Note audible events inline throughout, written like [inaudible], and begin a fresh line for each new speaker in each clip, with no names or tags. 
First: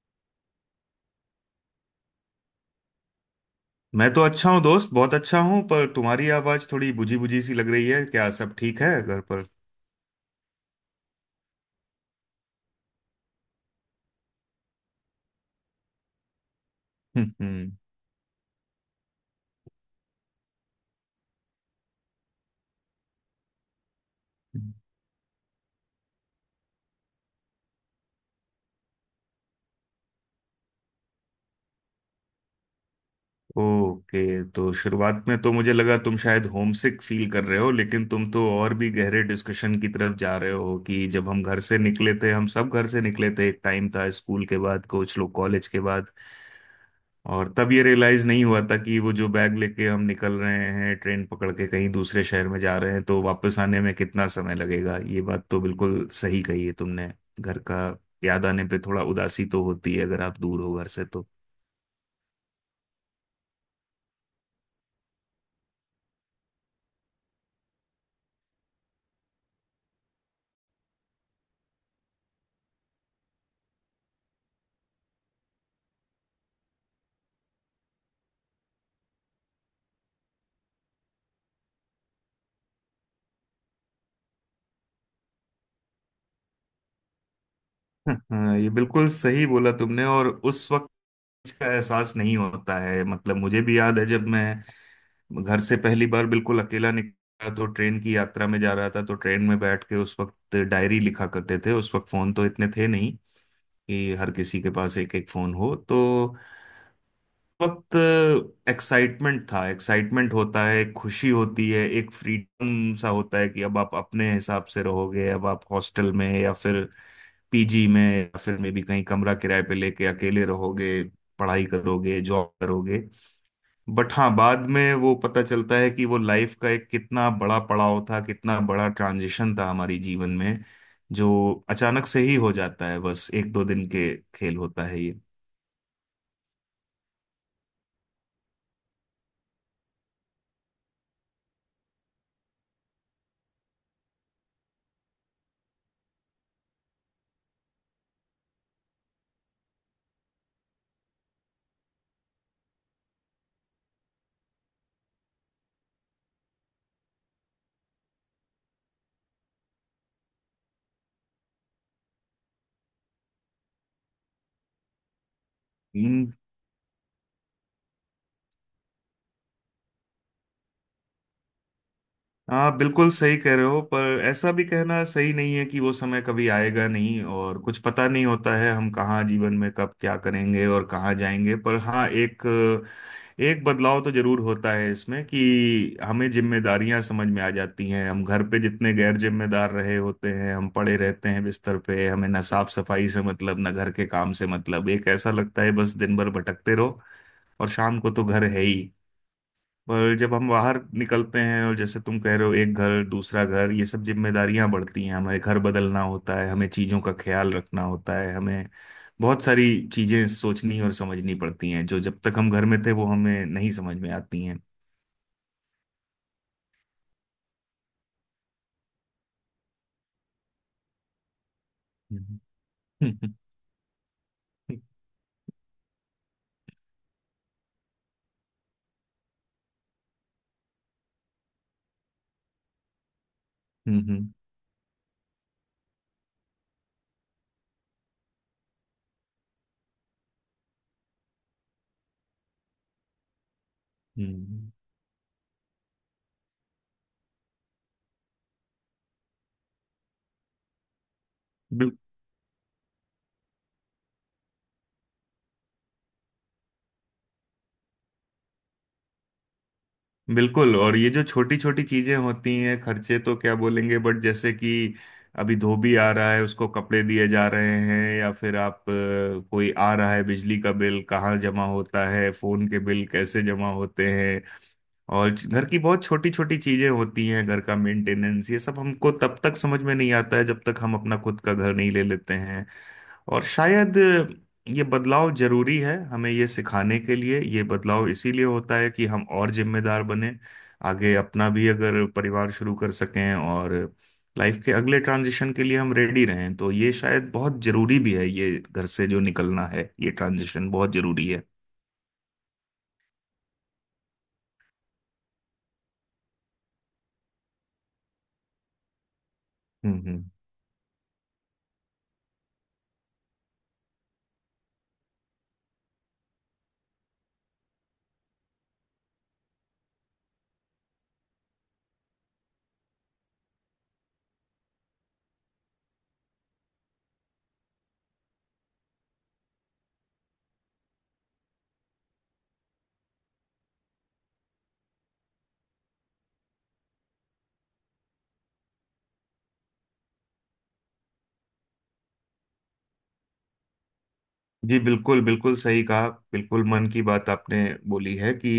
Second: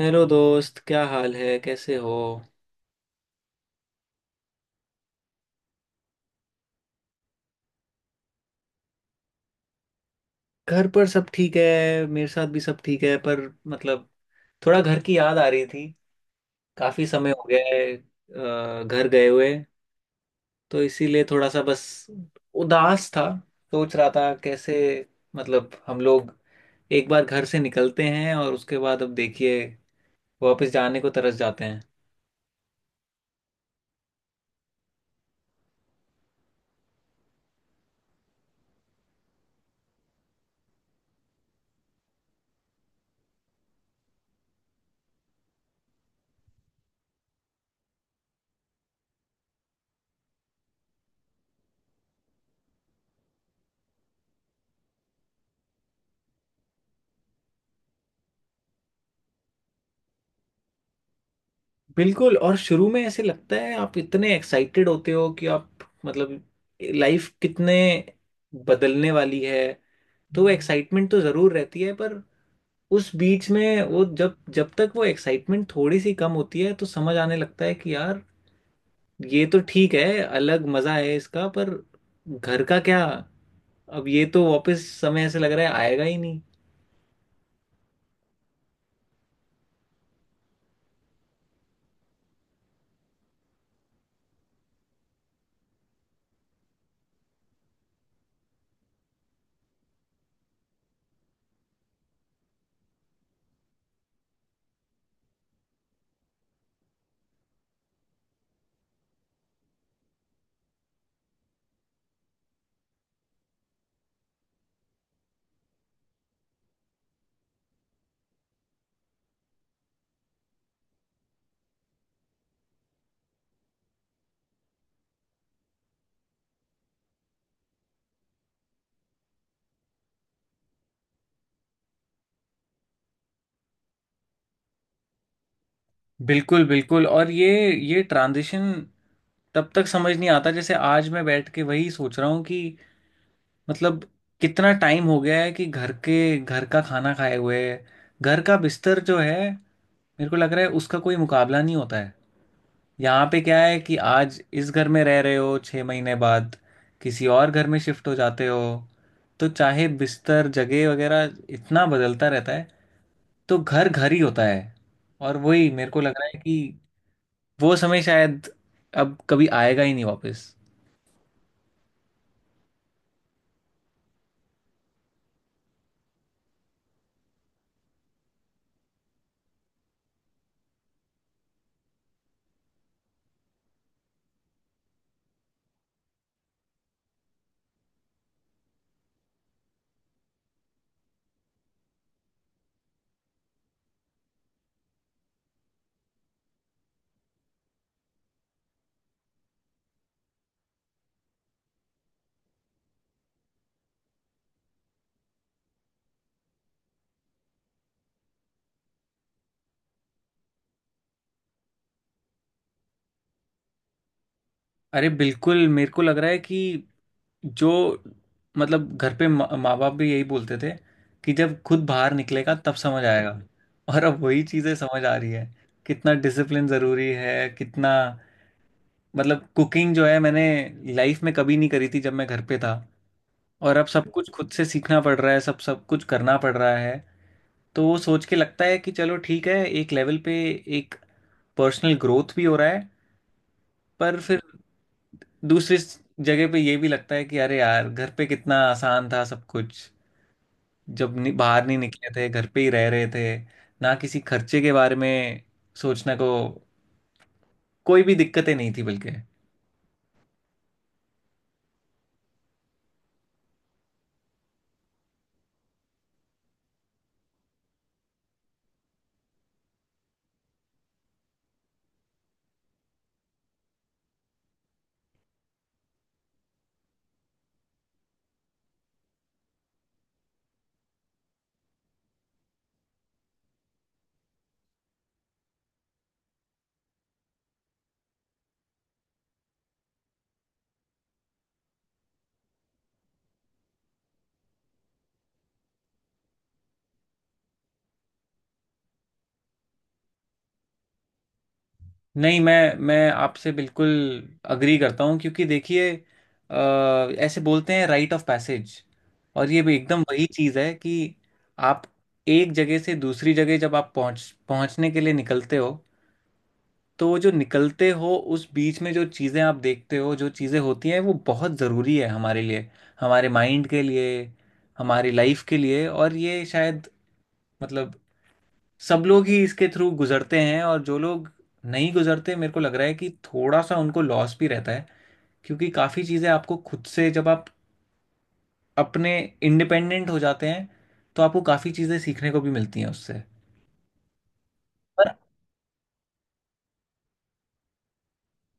Hello दोस्त, क्या हाल है? कैसे हो?
मैं तो अच्छा हूँ दोस्त, बहुत अच्छा हूँ। पर तुम्हारी आवाज थोड़ी बुझी बुझी सी लग रही है। क्या सब ठीक है घर पर?
घर पर सब ठीक है। मेरे साथ भी सब ठीक है, पर मतलब थोड़ा घर की याद आ रही थी। काफी समय हो गया
हम्म।
है घर गए हुए। तो इसीलिए थोड़ा सा बस उदास था। सोच रहा था कैसे, मतलब हम लोग एक बार घर से निकलते हैं और उसके बाद अब देखिए वापस जाने को तरस जाते हैं।
ओके। तो शुरुआत में तो मुझे लगा तुम शायद होमसिक फील कर रहे हो, लेकिन तुम तो और भी गहरे डिस्कशन की तरफ जा रहे हो कि जब हम घर से निकले थे, हम सब घर से निकले थे, एक टाइम था, स्कूल के बाद कुछ लोग कॉलेज के बाद। और तब ये रियलाइज नहीं हुआ था कि वो जो बैग लेके हम निकल रहे हैं, ट्रेन पकड़ के कहीं दूसरे शहर में जा रहे हैं, तो वापस आने में कितना समय लगेगा। ये बात तो बिल्कुल सही कही है तुमने। घर का याद आने पे थोड़ा उदासी तो होती है अगर आप दूर हो घर से तो।
बिल्कुल, और शुरू में ऐसे लगता है आप इतने एक्साइटेड होते हो कि आप, मतलब लाइफ कितने बदलने वाली है। तो एक्साइटमेंट तो ज़रूर रहती है, पर उस बीच में वो जब जब तक वो एक्साइटमेंट थोड़ी सी कम होती है तो समझ आने लगता है कि यार, ये तो ठीक है, अलग मज़ा है इसका, पर घर का क्या। अब ये तो वापस समय ऐसे लग रहा है आएगा ही नहीं।
[laughs] हाँ, ये बिल्कुल सही बोला तुमने। और उस वक्त इसका एहसास नहीं होता है। मतलब मुझे भी याद है जब मैं घर से पहली बार बिल्कुल अकेला निकला, तो ट्रेन की यात्रा में जा रहा था, तो ट्रेन में बैठ के उस वक्त डायरी लिखा करते थे। उस वक्त फोन तो इतने थे नहीं कि हर किसी के पास एक एक फोन हो। तो वक्त एक्साइटमेंट था, एक्साइटमेंट होता है, एक खुशी होती है, एक फ्रीडम सा होता है कि अब आप अपने हिसाब से रहोगे, अब आप हॉस्टल में या फिर पीजी में या फिर मे भी कहीं कमरा किराए पे लेके अकेले रहोगे, पढ़ाई करोगे, जॉब करोगे। बट हाँ, बाद में वो पता चलता है कि वो लाइफ का एक कितना बड़ा पड़ाव था, कितना बड़ा ट्रांजिशन था हमारी जीवन में, जो अचानक से ही हो जाता है। बस एक दो दिन के खेल होता है ये।
बिल्कुल बिल्कुल, और ये ट्रांजिशन तब तक समझ नहीं आता, जैसे आज मैं बैठ के वही सोच रहा हूँ कि मतलब कितना टाइम हो गया है कि घर का खाना खाए हुए। घर का बिस्तर जो है, मेरे को लग रहा है उसका कोई मुकाबला नहीं होता है। यहाँ पे क्या है कि आज इस घर में रह रहे हो, 6 महीने बाद किसी और घर में शिफ्ट हो जाते हो। तो चाहे बिस्तर जगह वगैरह इतना बदलता रहता है, तो घर घर ही होता है। और वही मेरे को लग रहा
हम्म।
है कि वो समय शायद अब कभी आएगा ही नहीं वापस।
आप बिल्कुल सही कह रहे हो, पर ऐसा भी कहना सही नहीं है कि वो समय कभी आएगा नहीं। और कुछ पता नहीं होता है हम कहाँ जीवन में कब क्या करेंगे और कहाँ जाएंगे। पर हाँ, एक एक बदलाव तो जरूर होता है इसमें कि हमें जिम्मेदारियां समझ में आ जाती हैं। हम घर पे जितने गैर जिम्मेदार रहे होते हैं, हम पड़े रहते हैं बिस्तर पे, हमें ना साफ सफाई से, मतलब ना घर के काम से, मतलब एक ऐसा लगता है बस दिन भर भटकते रहो और शाम को तो घर है ही। पर जब हम बाहर निकलते हैं, और जैसे तुम कह रहे हो, एक घर दूसरा घर, ये सब जिम्मेदारियां बढ़ती हैं। हमें घर बदलना होता है, हमें चीजों का ख्याल रखना होता है, हमें बहुत सारी चीजें सोचनी और समझनी पड़ती हैं जो जब तक हम घर में थे वो हमें नहीं समझ में आती हैं।
अरे बिल्कुल, मेरे को लग रहा है कि जो मतलब घर पे मा माँ बाप भी यही बोलते थे कि जब खुद बाहर
हम्म।
निकलेगा तब समझ
[laughs] हम्म।
आएगा। और अब वही चीज़ें समझ आ रही है। कितना डिसिप्लिन ज़रूरी है, कितना मतलब कुकिंग जो है, मैंने लाइफ में कभी नहीं करी थी जब मैं घर पे था। और अब सब कुछ
हम्म।
खुद से सीखना पड़ रहा है, सब सब कुछ करना पड़ रहा है। तो वो सोच के लगता है कि चलो ठीक है, एक लेवल पे एक पर्सनल ग्रोथ भी हो रहा है। पर फिर
हम्म।
दूसरी जगह पे ये भी लगता है कि अरे यार, घर पे कितना आसान था सब कुछ जब नि बाहर नहीं
हम्म।
निकले थे, घर पे ही रह रहे थे। ना किसी खर्चे के बारे में सोचने को कोई भी दिक्कतें नहीं थी, बल्कि
बिल्कुल। और ये जो छोटी छोटी चीजें होती हैं, खर्चे तो क्या बोलेंगे, बट जैसे कि अभी धोबी आ रहा है, उसको कपड़े दिए जा रहे हैं, या फिर आप कोई आ रहा है, बिजली का बिल कहाँ जमा होता है, फोन के बिल कैसे जमा होते हैं, और घर की बहुत छोटी छोटी चीजें होती हैं, घर का मेंटेनेंस, ये सब हमको तब तक समझ में नहीं आता है जब तक हम अपना खुद का घर नहीं ले लेते। और शायद ये बदलाव जरूरी है हमें ये सिखाने के लिए। ये बदलाव इसीलिए होता है कि हम और जिम्मेदार बने, आगे अपना भी अगर परिवार शुरू कर सकें, और लाइफ के अगले ट्रांजिशन के लिए हम रेडी रहें। तो ये शायद बहुत जरूरी भी है, ये घर से जो निकलना है, ये ट्रांजिशन बहुत जरूरी है।
नहीं, मैं आपसे बिल्कुल अग्री करता हूँ, क्योंकि देखिए अ, ऐसे बोलते हैं राइट ऑफ पैसेज। और ये भी एकदम
हम्म।
वही चीज़ है कि आप एक जगह से दूसरी जगह जब आप पहुँचने के लिए निकलते हो, तो वो जो निकलते हो उस बीच में जो चीज़ें आप देखते हो, जो चीज़ें होती हैं, वो बहुत ज़रूरी है हमारे लिए, हमारे माइंड के लिए, हमारी लाइफ के लिए। और ये शायद मतलब सब लोग ही इसके थ्रू गुजरते हैं, और जो लोग नहीं गुजरते, मेरे को लग रहा है कि थोड़ा सा उनको लॉस भी रहता है, क्योंकि काफ़ी चीज़ें आपको खुद से जब आप अपने इंडिपेंडेंट हो जाते हैं तो आपको काफ़ी चीज़ें सीखने को भी मिलती हैं उससे।
जी
पर
बिल्कुल, बिल्कुल सही कहा, बिल्कुल मन की बात आपने बोली है कि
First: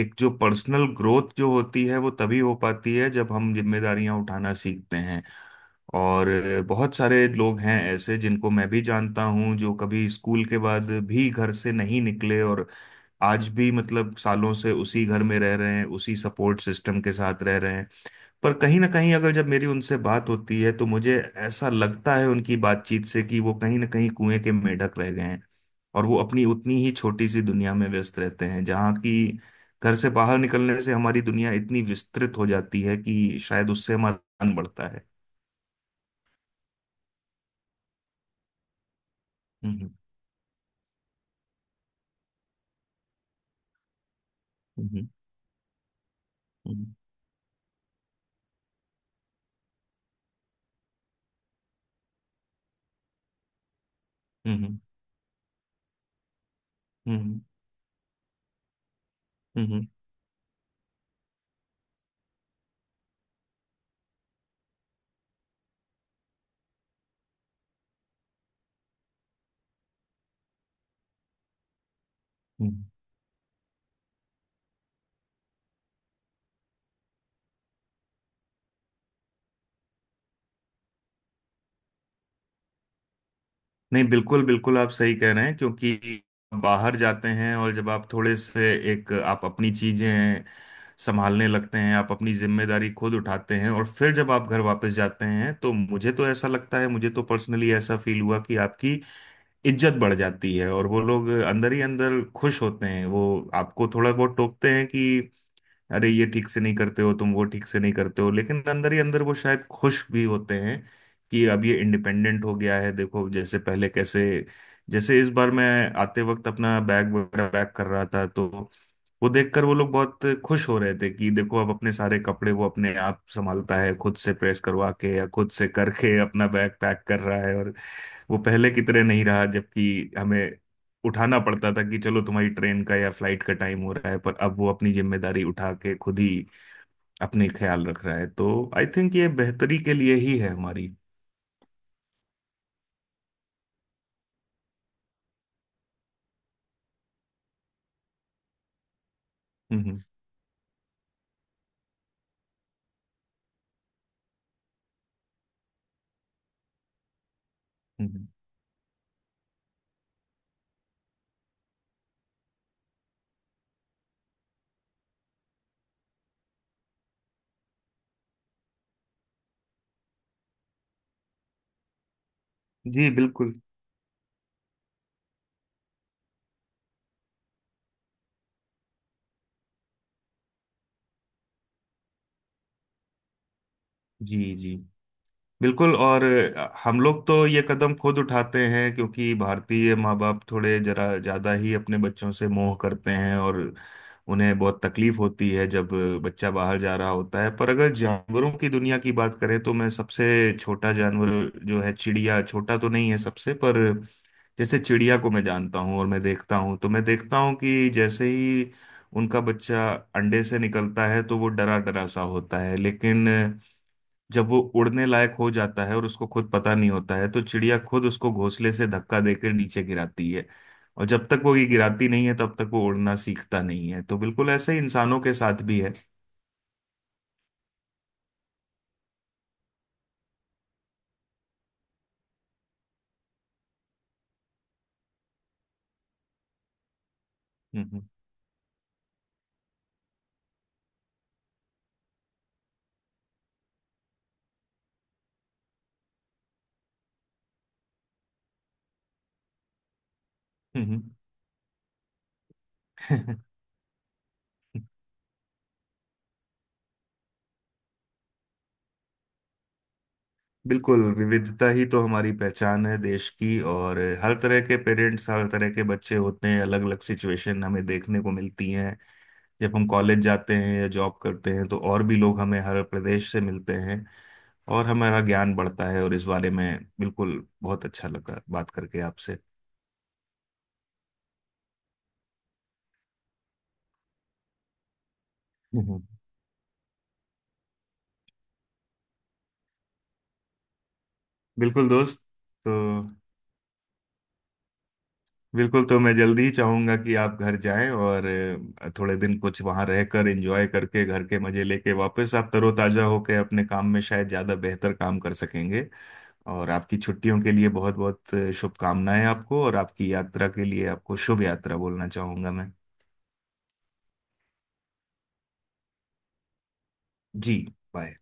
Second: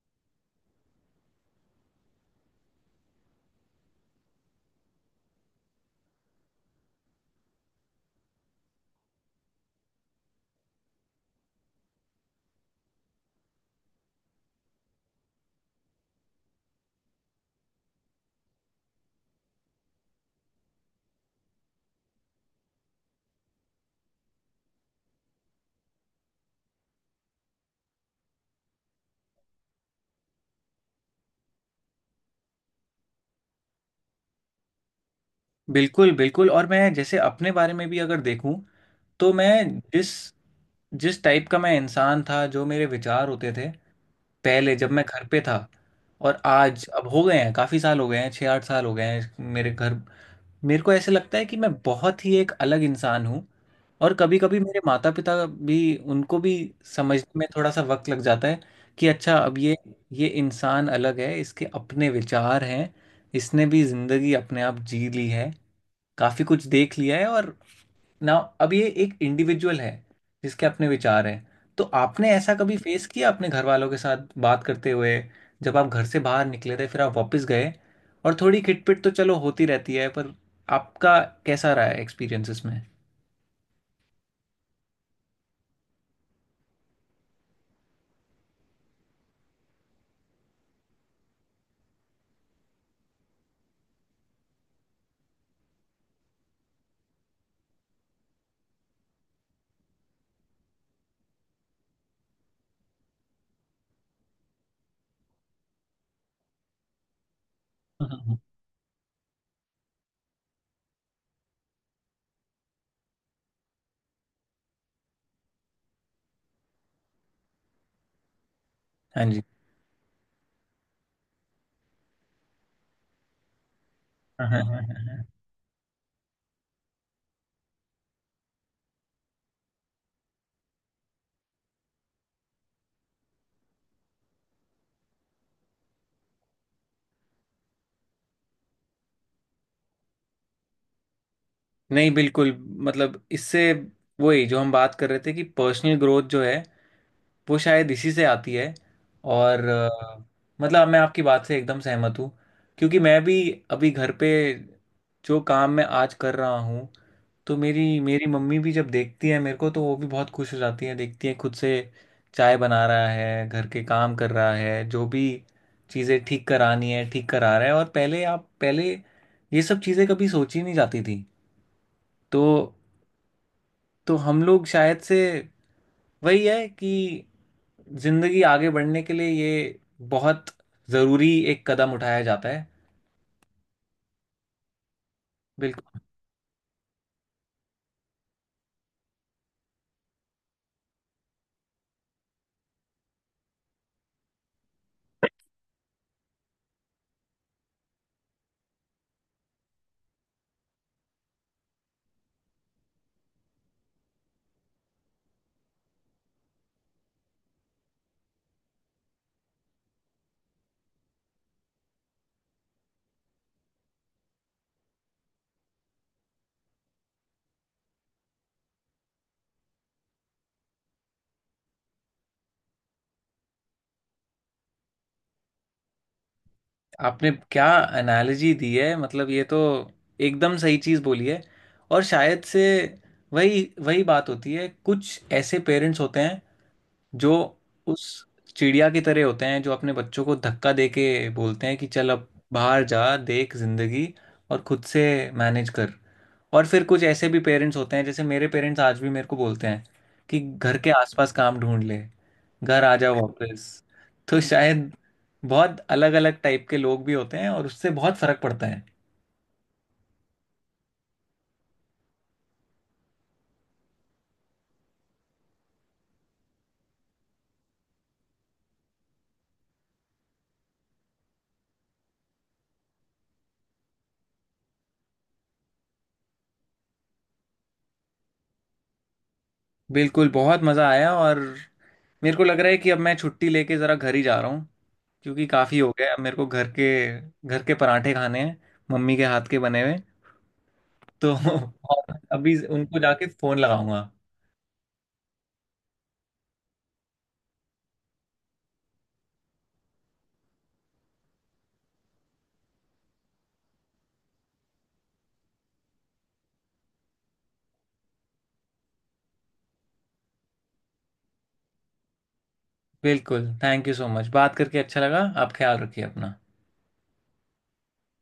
एक जो पर्सनल ग्रोथ जो होती है वो तभी हो पाती है जब हम जिम्मेदारियां उठाना सीखते हैं। और बहुत सारे लोग हैं ऐसे, जिनको मैं भी जानता हूं, जो कभी स्कूल के बाद भी घर से नहीं निकले, और आज भी, मतलब सालों से उसी घर में रह रहे हैं, उसी सपोर्ट सिस्टम के साथ रह रहे हैं। पर कहीं ना कहीं, अगर जब मेरी उनसे बात होती है, तो मुझे ऐसा लगता है उनकी बातचीत से कि वो कहीं ना कहीं कुएं के मेंढक रह गए हैं, और वो अपनी उतनी ही छोटी सी दुनिया में व्यस्त रहते हैं जहाँ की घर से बाहर निकलने से हमारी दुनिया इतनी विस्तृत हो जाती है कि शायद उससे हमारा ज्ञान बढ़ता है।
बिल्कुल बिल्कुल, और मैं जैसे अपने बारे में भी अगर देखूं तो मैं
हम्म।
जिस जिस टाइप का मैं इंसान था, जो मेरे विचार होते थे पहले जब मैं
हम्म।
घर पे था, और आज
हम्म।
अब हो गए हैं काफ़ी साल हो गए हैं, 6-8 साल हो गए हैं मेरे घर, मेरे को ऐसे लगता है कि मैं बहुत ही एक अलग इंसान हूँ। और कभी
हम्म।
कभी
हम्म।
मेरे माता पिता भी, उनको भी
हम्म।
समझने
हम्म।
में थोड़ा सा वक्त लग जाता है कि अच्छा, अब
हम्म।
ये
हम्म।
ये इंसान अलग है, इसके अपने विचार हैं, इसने भी ज़िंदगी अपने आप जी ली है, काफ़ी कुछ देख लिया है और नाउ अब ये एक इंडिविजुअल है जिसके अपने विचार हैं। तो आपने ऐसा कभी
हम्म।
फेस किया अपने घर वालों के साथ बात करते हुए, जब आप घर से बाहर निकले थे फिर आप वापस गए? और थोड़ी खिटपिट तो चलो होती रहती है, पर आपका कैसा रहा है एक्सपीरियंस इसमें?
नहीं, बिल्कुल बिल्कुल आप सही कह रहे हैं, क्योंकि बाहर जाते हैं और जब आप थोड़े से एक आप अपनी चीजें संभालने लगते हैं, आप अपनी जिम्मेदारी खुद उठाते हैं, और फिर जब आप घर वापस जाते हैं तो मुझे तो ऐसा लगता है, मुझे तो पर्सनली ऐसा फील हुआ कि आपकी इज्जत बढ़ जाती है। और वो लोग अंदर ही अंदर खुश होते हैं। वो आपको थोड़ा बहुत टोकते हैं कि अरे ये ठीक से नहीं करते हो तुम, वो ठीक से नहीं करते हो,
हम्म।
लेकिन अंदर ही अंदर वो शायद खुश भी होते हैं कि अब ये इंडिपेंडेंट हो गया है, देखो, जैसे पहले कैसे। जैसे इस बार मैं आते वक्त अपना बैग वगैरह पैक कर रहा था, तो
हाँ
वो
जी।
देखकर वो लोग बहुत खुश हो रहे थे कि देखो, अब अपने सारे कपड़े वो अपने आप संभालता है, खुद से
हाँ,
प्रेस
हाँ, हाँ,
करवा
हाँ,
के
हाँ।
या खुद से करके अपना बैग पैक कर रहा है, और वो पहले की तरह नहीं रहा, जबकि हमें उठाना पड़ता था कि चलो तुम्हारी ट्रेन का या फ्लाइट का टाइम हो रहा है। पर अब वो अपनी जिम्मेदारी उठा के खुद ही अपने ख्याल रख रहा है। तो आई थिंक ये बेहतरी के लिए ही है हमारी।
नहीं बिल्कुल, मतलब इससे वही जो हम बात कर रहे थे कि पर्सनल ग्रोथ जो है, वो शायद इसी से आती है। और
हम्म। हम्म।
मतलब मैं आपकी बात से एकदम सहमत हूँ, क्योंकि मैं भी अभी घर पे, जो काम मैं आज कर रहा हूँ, तो मेरी
हम्म।
मेरी
हम्म।
मम्मी भी जब देखती है मेरे को तो वो भी बहुत खुश हो जाती है। देखती है खुद से चाय बना रहा है, घर के काम कर रहा है, जो भी चीज़ें ठीक करानी है ठीक करा रहा है, और पहले, आप, पहले ये सब चीज़ें कभी सोची नहीं जाती थी। तो
जी बिल्कुल।
हम लोग शायद से वही है कि जिंदगी आगे बढ़ने के लिए ये बहुत जरूरी एक कदम उठाया जाता है।
जी जी। बिल्कुल,
बिल्कुल।
और हम लोग तो ये कदम खुद उठाते हैं क्योंकि भारतीय माँ बाप थोड़े जरा ज़्यादा ही अपने बच्चों से मोह करते हैं, और उन्हें बहुत तकलीफ होती है जब बच्चा बाहर जा रहा होता है। पर अगर जानवरों की दुनिया की बात करें, तो मैं सबसे छोटा जानवर जो है चिड़िया, छोटा तो नहीं है सबसे, पर जैसे चिड़िया को मैं जानता हूँ और मैं देखता हूँ, तो मैं देखता हूँ कि जैसे ही उनका बच्चा अंडे से निकलता है, तो वो डरा डरा सा होता है, लेकिन जब वो उड़ने लायक हो जाता है और उसको खुद पता नहीं होता है, तो चिड़िया खुद उसको घोंसले से धक्का देकर नीचे गिराती है। और जब तक वो ये गिराती नहीं है, तब तक वो उड़ना सीखता नहीं है। तो बिल्कुल ऐसा ही इंसानों के साथ भी है।
आपने क्या एनालॉजी दी है, मतलब ये तो एकदम सही चीज़ बोली है। और शायद से वही वही बात होती है, कुछ ऐसे पेरेंट्स होते हैं जो
हम्म।
उस चिड़िया की तरह होते हैं, जो अपने बच्चों को धक्का दे के बोलते हैं कि चल अब बाहर जा, देख जिंदगी, और खुद से मैनेज कर। और फिर कुछ ऐसे भी पेरेंट्स होते हैं, जैसे मेरे पेरेंट्स आज भी मेरे को बोलते हैं कि घर के
हम्म।
आसपास काम ढूंढ ले, घर आ
[laughs]
जाओ
हम्म।
वापस। तो शायद बहुत अलग अलग टाइप के लोग भी होते हैं और उससे बहुत फर्क पड़ता है।
बिल्कुल, विविधता ही तो हमारी पहचान है देश की। और हर तरह के पेरेंट्स, हर तरह के बच्चे होते हैं, अलग अलग सिचुएशन हमें देखने को मिलती हैं जब हम कॉलेज जाते हैं या जॉब करते हैं, तो और भी लोग हमें हर प्रदेश से मिलते हैं, और हमारा ज्ञान बढ़ता है। और इस बारे में बिल्कुल बहुत अच्छा लगा बात करके आपसे।
बिल्कुल, बहुत मज़ा आया। और मेरे को लग रहा है कि अब मैं छुट्टी लेके ज़रा घर ही जा रहा हूँ, क्योंकि काफ़ी हो
हम्म।
गया, अब मेरे को घर के पराठे खाने हैं, मम्मी के हाथ के बने हुए। तो [laughs]
बिल्कुल
और
दोस्त।
अभी
तो
उनको जाके फ़ोन लगाऊंगा।
बिल्कुल, तो मैं जल्दी ही चाहूंगा कि आप घर जाएं, और थोड़े दिन कुछ वहां रहकर एंजॉय करके, घर के मजे लेके, वापस आप तरोताजा होकर अपने काम में शायद ज्यादा बेहतर काम कर सकेंगे। और आपकी छुट्टियों के लिए बहुत बहुत शुभकामनाएं आपको, और आपकी यात्रा के लिए आपको शुभ यात्रा बोलना चाहूंगा मैं।
बिल्कुल, थैंक यू सो मच, बात करके अच्छा लगा। आप ख्याल रखिए अपना।
जी। बाय।